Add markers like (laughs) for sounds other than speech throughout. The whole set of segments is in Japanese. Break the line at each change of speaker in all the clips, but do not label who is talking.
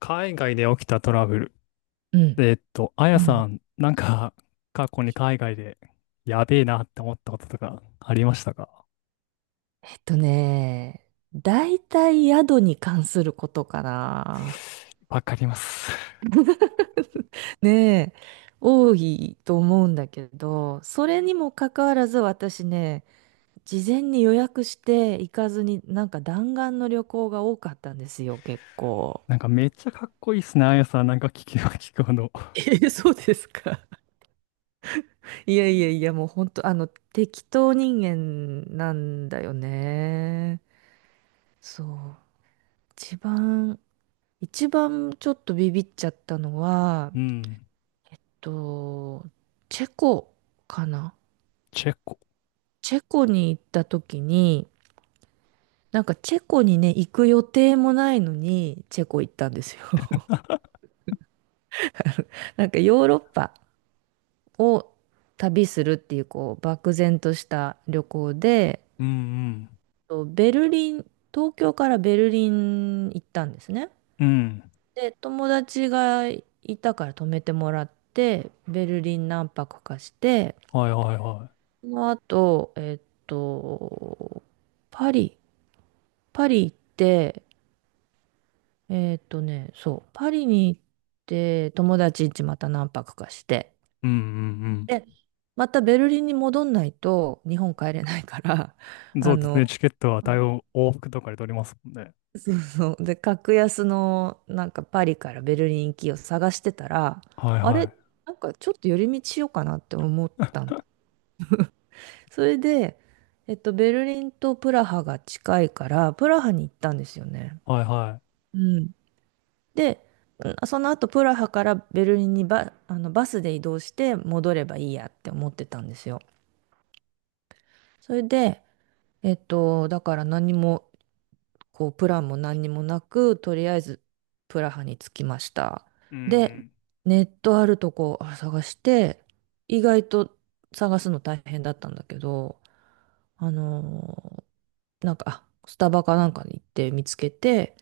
海外で起きたトラブル。
うん。
あ
う
やさ
ん。
ん、なんか、過去に海外で、やべえなって思ったこととか、ありましたか？
えっとね、大体宿に関することかな。
わかります。(laughs)
ねえ、多いと思うんだけど、それにもかかわらず私ね、事前に予約して行かずに、なんか弾丸の旅行が多かったんですよ、結構。
なんか、めっちゃかっこいいっすね、あやさん。なんか、聞けば聞くほど。
え、そうですか？いやいやいや、もう本当、適当人間なんだよね。そう。一番、一番ちょっとビビっちゃったのは、
うん。
と、チェコかな。
チェコ。
チェコに行った時に、なんかチェコにね、行く予定もないのに、チェコ行ったんですよ。(laughs) なんかヨーロッパを旅するっていう、こう、漠然とした旅行で、
うん
ベルリン、東京からベルリン行ったんですね。
うん。うん。
で、友達がいたから泊めてもらって、ベルリン何泊かして、
はいはいは
その後、パリ、パリ行って、そう、パリに行って、友達んちまた何泊かして、
い。うんうん
で、またベルリンに戻んないと日本帰れないから、
う
(laughs)
ん。そ
あ
うですね、
の、
チケットは対応、往復とかで取りますもんね。
そうそう、で、格安のなんかパリからベルリン行きを探してたら、
はい
あ
は
れ、
い
なんかちょっと寄り道しようかなって思ったん
(laughs)
で、それで、ベルリンとプラハが近いから、プラハに行ったんですよね。
はいは
うん。で、その後プラハからベルリンにあのバスで移動して戻ればいいやって思ってたんですよ。それで、だから何も、こう、プランも何にもなく、とりあえずプラハに着きました。
う
で、
ん
ネットあるとこ探して、意外と探すの大変だったんだけど、あのなんか、スタバかなんかに行って見つけて、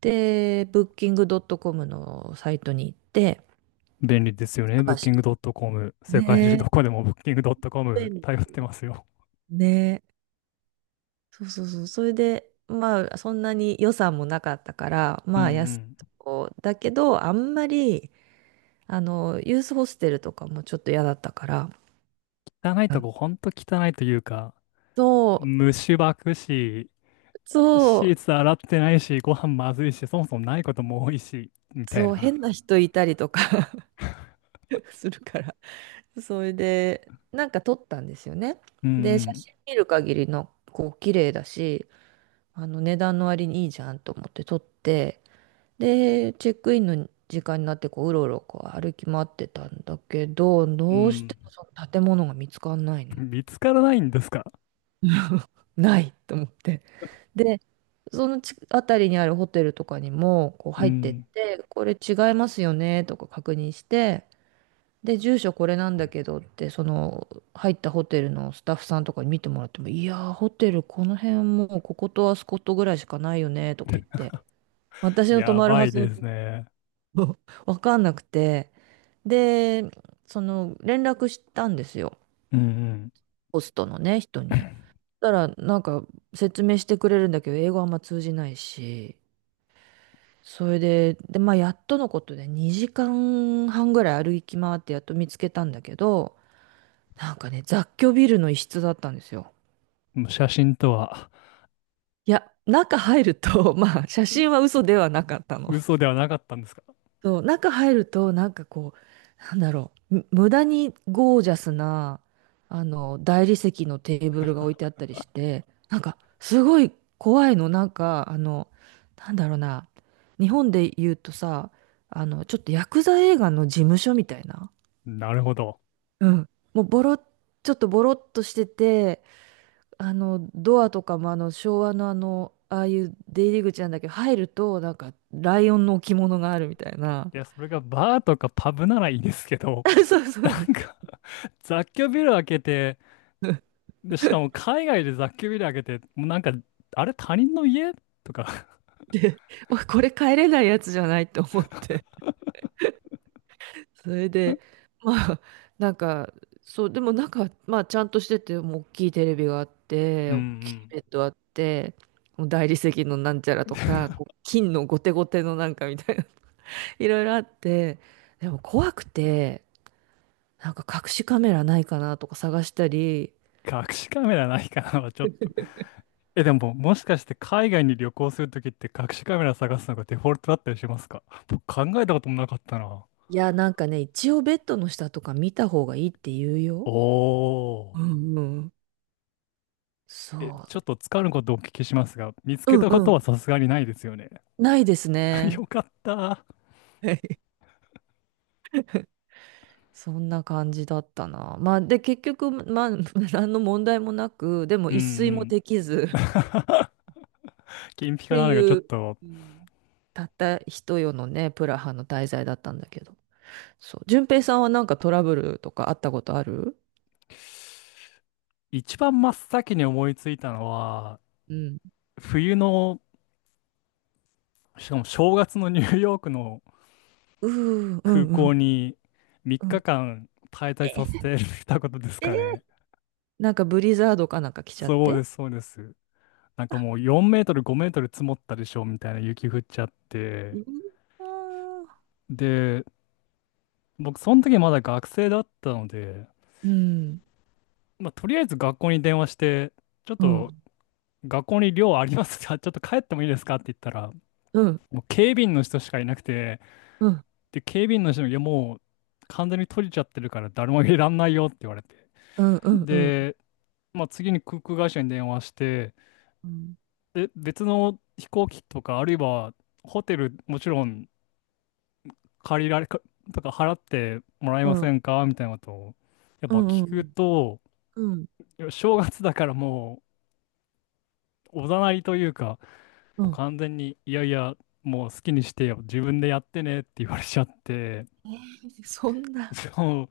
で、ブッキングドットコムのサイトに行って、
うんい。便利ですよね。
探し
Booking.com。世界中
て
ど
ね
こでも
え、
Booking.com
便
頼っ
利
てますよ。
ねえ。そうそうそう。それで、まあ、そんなに予算もなかったから、
う
まあ、安い
ん
とこだけど、あんまり、ユースホステルとかもちょっと嫌だったから、
うん。汚い
あ、
とこ、ほんと汚いというか、
そう、
虫ばくし、
そ
シー
う、
ツ洗ってないし、ご飯まずいし、そもそもないことも多いし、みたい
そう、
な。
変な人いたりとか (laughs) するから。それで、なんか撮ったんですよね。
う
で、写
ん
真見る限りの、こう、綺麗だし、値段の割にいいじゃんと思って撮って、で、チェックインの時間になってこう、うろうろこう歩き回ってたんだけど、
う
どうし
ん。
ても
う
その建物が見つかんないの。
ん。見つからないんですか？
ないと思って。で、その辺りにあるホテルとかにもこう
う
入ってっ
ん。
て、これ違いますよねとか確認して、で、住所これなんだけどって、その入ったホテルのスタッフさんとかに見てもらっても、いやー、ホテルこの辺もうこことあそことぐらいしかないよねとか言っ
(laughs)
て、私の泊
や
まる
ば
は
い
ず
で
のと
すね。
(laughs) わかんなくて。で、その連絡したんですよ。
うんうん。
ホストのね、人に。
(laughs)
そしたら、なんか説明してくれるんだけど、英語あんま通じないし。それで、で、まあ、やっとのことで2時間半ぐらい歩き回ってやっと見つけたんだけど、なんかね、雑居ビルの一室だったんですよ。
もう写真とは。
いや、中入ると、(laughs) まあ、写真は嘘ではなかったの。
嘘ではなかったんですか？
そう、中入ると、なんかこう、なんだろう、無駄にゴージャスな、大理石のテーブルが置いてあったりして、なんか、すごい怖いの、なんか、なんだろうな、日本で言うとさ、ちょっとヤクザ映画の事務所みたいな、
なるほど。
うん、もうボロ、ちょっとボロっとしてて、ドアとかも昭和のああいう出入り口なんだけど、入ると、なんか、ライオンの置物があるみたいな。
いや、それがバーとかパブならいいですけど、
(laughs) そう
(laughs)
そ
な
う。
んか雑居ビル開けて、で、しかも海外で雑居ビル開けて、もうなんか、あれ他人の家とか。
(laughs) まあこれ帰れないやつじゃないと思って。
(laughs)
(laughs) それで、まあ、なんか、そう、でもなんか、まあ、ちゃんとしてて、もう大きいテレビがあっ
う
て、
んう
大きいベッ
ん。
ドあって、もう大理石のなんちゃらとか、こう
(laughs)
金のゴテゴテのなんかみたいな、(laughs) いろいろあって、でも怖くて、なんか隠しカメラないかなとか探したり、
隠しカメラないかなはちょっと。え、でも、もしかして海外に旅行するときって隠しカメラ探すのがデフォルトだったりしますか？僕考えたこともなかったな。
いや、なんかね、一応ベッドの下とか見た方がいいって言う
お
よ。う
ー。
んうん。そ
え、ちょっとつかぬことをお聞きしますが、見つ
う。
け
うん
たこ
う
と
ん。
はさすがにないですよね。
ないです
(laughs)
ね。
よかった。
(laughs) そんな感じだったな。まあ、で、結局、まあ、(laughs) 何の問題もなく、でも
うんう
一睡も
ん。
できず
(laughs) 金ピ
っ
カ
て
なのがちょ
い
っ
う、
と。
うん、たった一夜のね、プラハの滞在だったんだけど。そう。順平さんはなんかトラブルとかあったことある？
一番真っ先に思いついたのは、
うん。
冬の、しかも正月のニューヨークの
うー、うん
空
う
港
ん
に3日
うん。
間滞在させ
え
てたことですかね。
え、なんかブリザードかなんか来ちゃっ
そう
て。
です、そうです。なんかもう4メートル、5メートル積もったでしょみたいな雪降っちゃって。
うわー、
で、僕、その時まだ学生だったので、
うん
まあ、とりあえず学校に電話して、ちょっ
う
と
ん、
学校に寮ありますか？ (laughs) ちょっと帰ってもいいですかって言ったら、
うん、
もう警備員の人しかいなくて、
うん、うん、
で、警備員の人に、いやもう完全に閉じちゃってるから誰もいらんないよって言われて。
うん、うん、うん、
で、まあ、次に航空会社に電話して、
うん、
で、別の飛行機とか、あるいはホテル、もちろん借りられか、とか払ってもらえ
う
ませ
ん、
んかみたいなことを、やっ
う
ぱ
ん、
聞
う
く
ん、
と、
うん、
いや正月だからもうおざなりというか、
う
もう
ん、
完全に、いやいや、もう好きにしてよ、自分でやってねって言われちゃって、
えー、そんな。
そ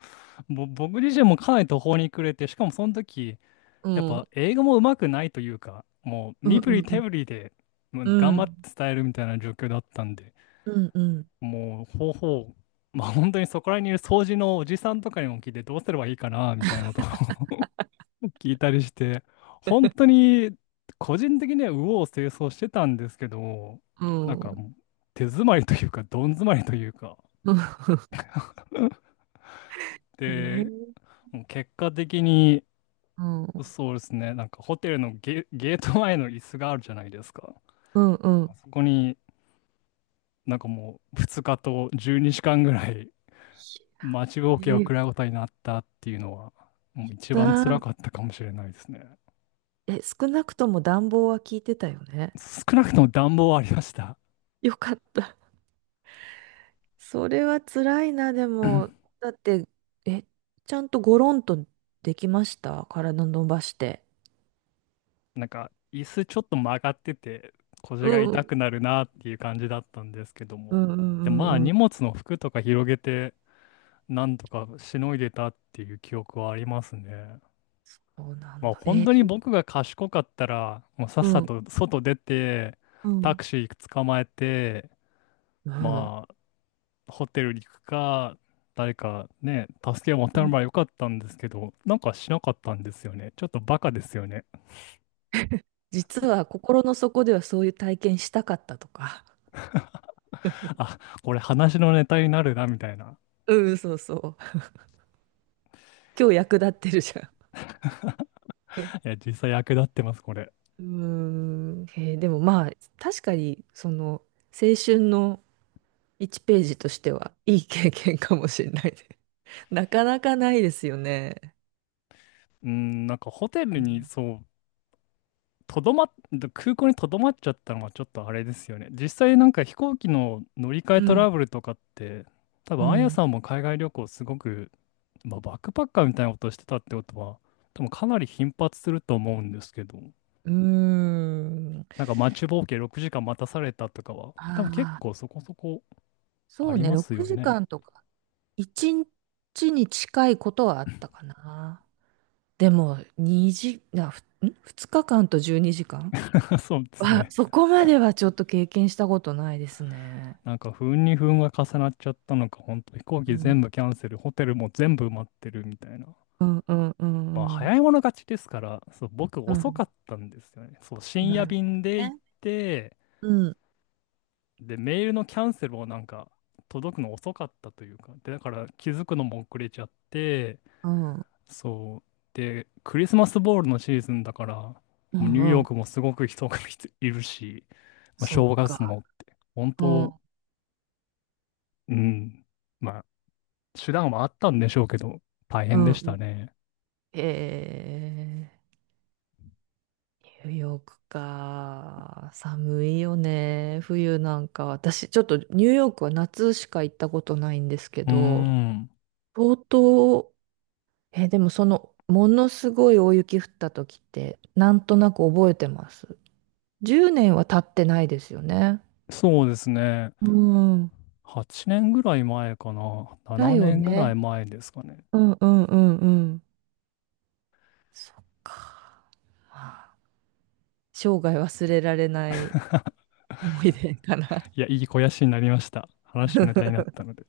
う、僕自身もかなり途方に暮れて、しかもその時、
う
やっ
ん。
ぱ英語も上手くないというか、もう
うん
身振
う
り
んう
手
ん。
振りでもう頑
う
張っ
ん
て伝えるみたいな状況だったんで、
うんうん。
もう方法、まあ本当にそこら辺にいる掃除のおじさんとかにも聞いてどうすればいいかな、みたいなことを聞いたりして、本当に個人的には右往左往してたんですけど、
う
なんか
ん。
もう手詰まりというか、どん詰まりというか。
うん。えー、
で、もう結果的に、
うん。
そうですね、なんかホテルのゲート前の椅子があるじゃないですか。
うんう
あ
ん。
そこになんかもう2日と12時間ぐらい待ちぼう
え
けを食
ー、
らうことになったっていうのは、もう一番辛
だ、
かったかもしれないですね。
え、少なくとも暖房は効いてたよね。
少なくとも暖房はありました。
よかった。それは辛いな、でも。だって、え、ちゃんとゴロンとできました？体伸ばして。
なんか椅子ちょっと曲がってて腰が
う
痛
ん。
くなるなっていう感じだったんですけど
う
も、
んうん
で
う
まあ
んう
荷
ん。
物の服とか広げてなんとかしのいでたっていう記憶はありますね。
そうな
ま
ん
あ
だ。
本
えー、
当に僕が賢かったらもうさっ
う
さ
ん。
と外出て
う
タ
ん。
クシー捕まえて、
うん。
まあホテルに行くか誰かね助けを
う
求めれ
ん。
ばよかったんですけど、なんかしなかったんですよね。ちょっとバカですよね。
実は心の底ではそういう体験したかったとか。
あ、これ話のネタになるなみたいな。
うん、そうそう。今日役立ってるじゃん。
いや、実際役立ってます、これ。
うん。へえ、でもまあ、確かに、その、青春の1ページとしては、いい経験かもしれないね。(laughs) なかなかないですよね。
うん、なんかホテル
うん。
に、そう、とどまっ、空港にとどまっちゃったのはちょっとあれですよね。実際なんか飛行機の乗り換えトラブルとかって、多
う
分あや
ん。
さんも海外旅行すごく、まあ、バックパッカーみたいなことしてたってことは、多分かなり頻発すると思うんですけど、
う
な
ん。
んか待ちぼうけ6時間待たされたとかは、
あ
多分結構
あ、
そこそこ
そ
あ
う
り
ね、
ます
6
よね。
時間とか、1日にちに近いことはあったかな。でも、2時、な、ふん2日間と12時間
(laughs) そうですね。
そこまではちょっと経験したことないですね。
なんか不運に不運が重なっちゃったのか、本当飛行
う
機全
ん、
部キャンセル、ホテルも全部埋まってるみたいな。
うんうんう
まあ、
んうん。
早い者勝ちですから、そう、僕
う
遅か
ん、
ったんですよね。そう、深
な
夜
るほ
便で
ど
行っ
ね。
て、
うん、
で、メールのキャンセルをなんか届くの遅かったというか、で、だから気づくのも遅れちゃって、
うん
そう、で、クリスマスボールのシーズンだから、も
う
う
ん
ニューヨ
う
ー
ん。
クもすごく人が (laughs) いるし、まあ、
そっ
正月
か。
もって、本
う
当、
ん
うん。まあ手段はあったんでしょうけど、大
う
変
ん
で
う
した
ん。
ね。
へえ、ニューヨークか。寒いよね。冬なんか。私、ちょっとニューヨークは夏しか行ったことないんですけ
うー
ど、
ん。
相当、え、でもその、ものすごい大雪降った時って、なんとなく覚えてます。10年は経ってないですよね。
そうですね。
うん。
8年ぐらい前かな。
だ
7
よ
年ぐら
ね。
い前ですかね。
うんうんうんうん。そっか。まあ、生涯忘れられない思い出かな。
いや、いい肥やしになりました。話のネタにな
(laughs)
ったので。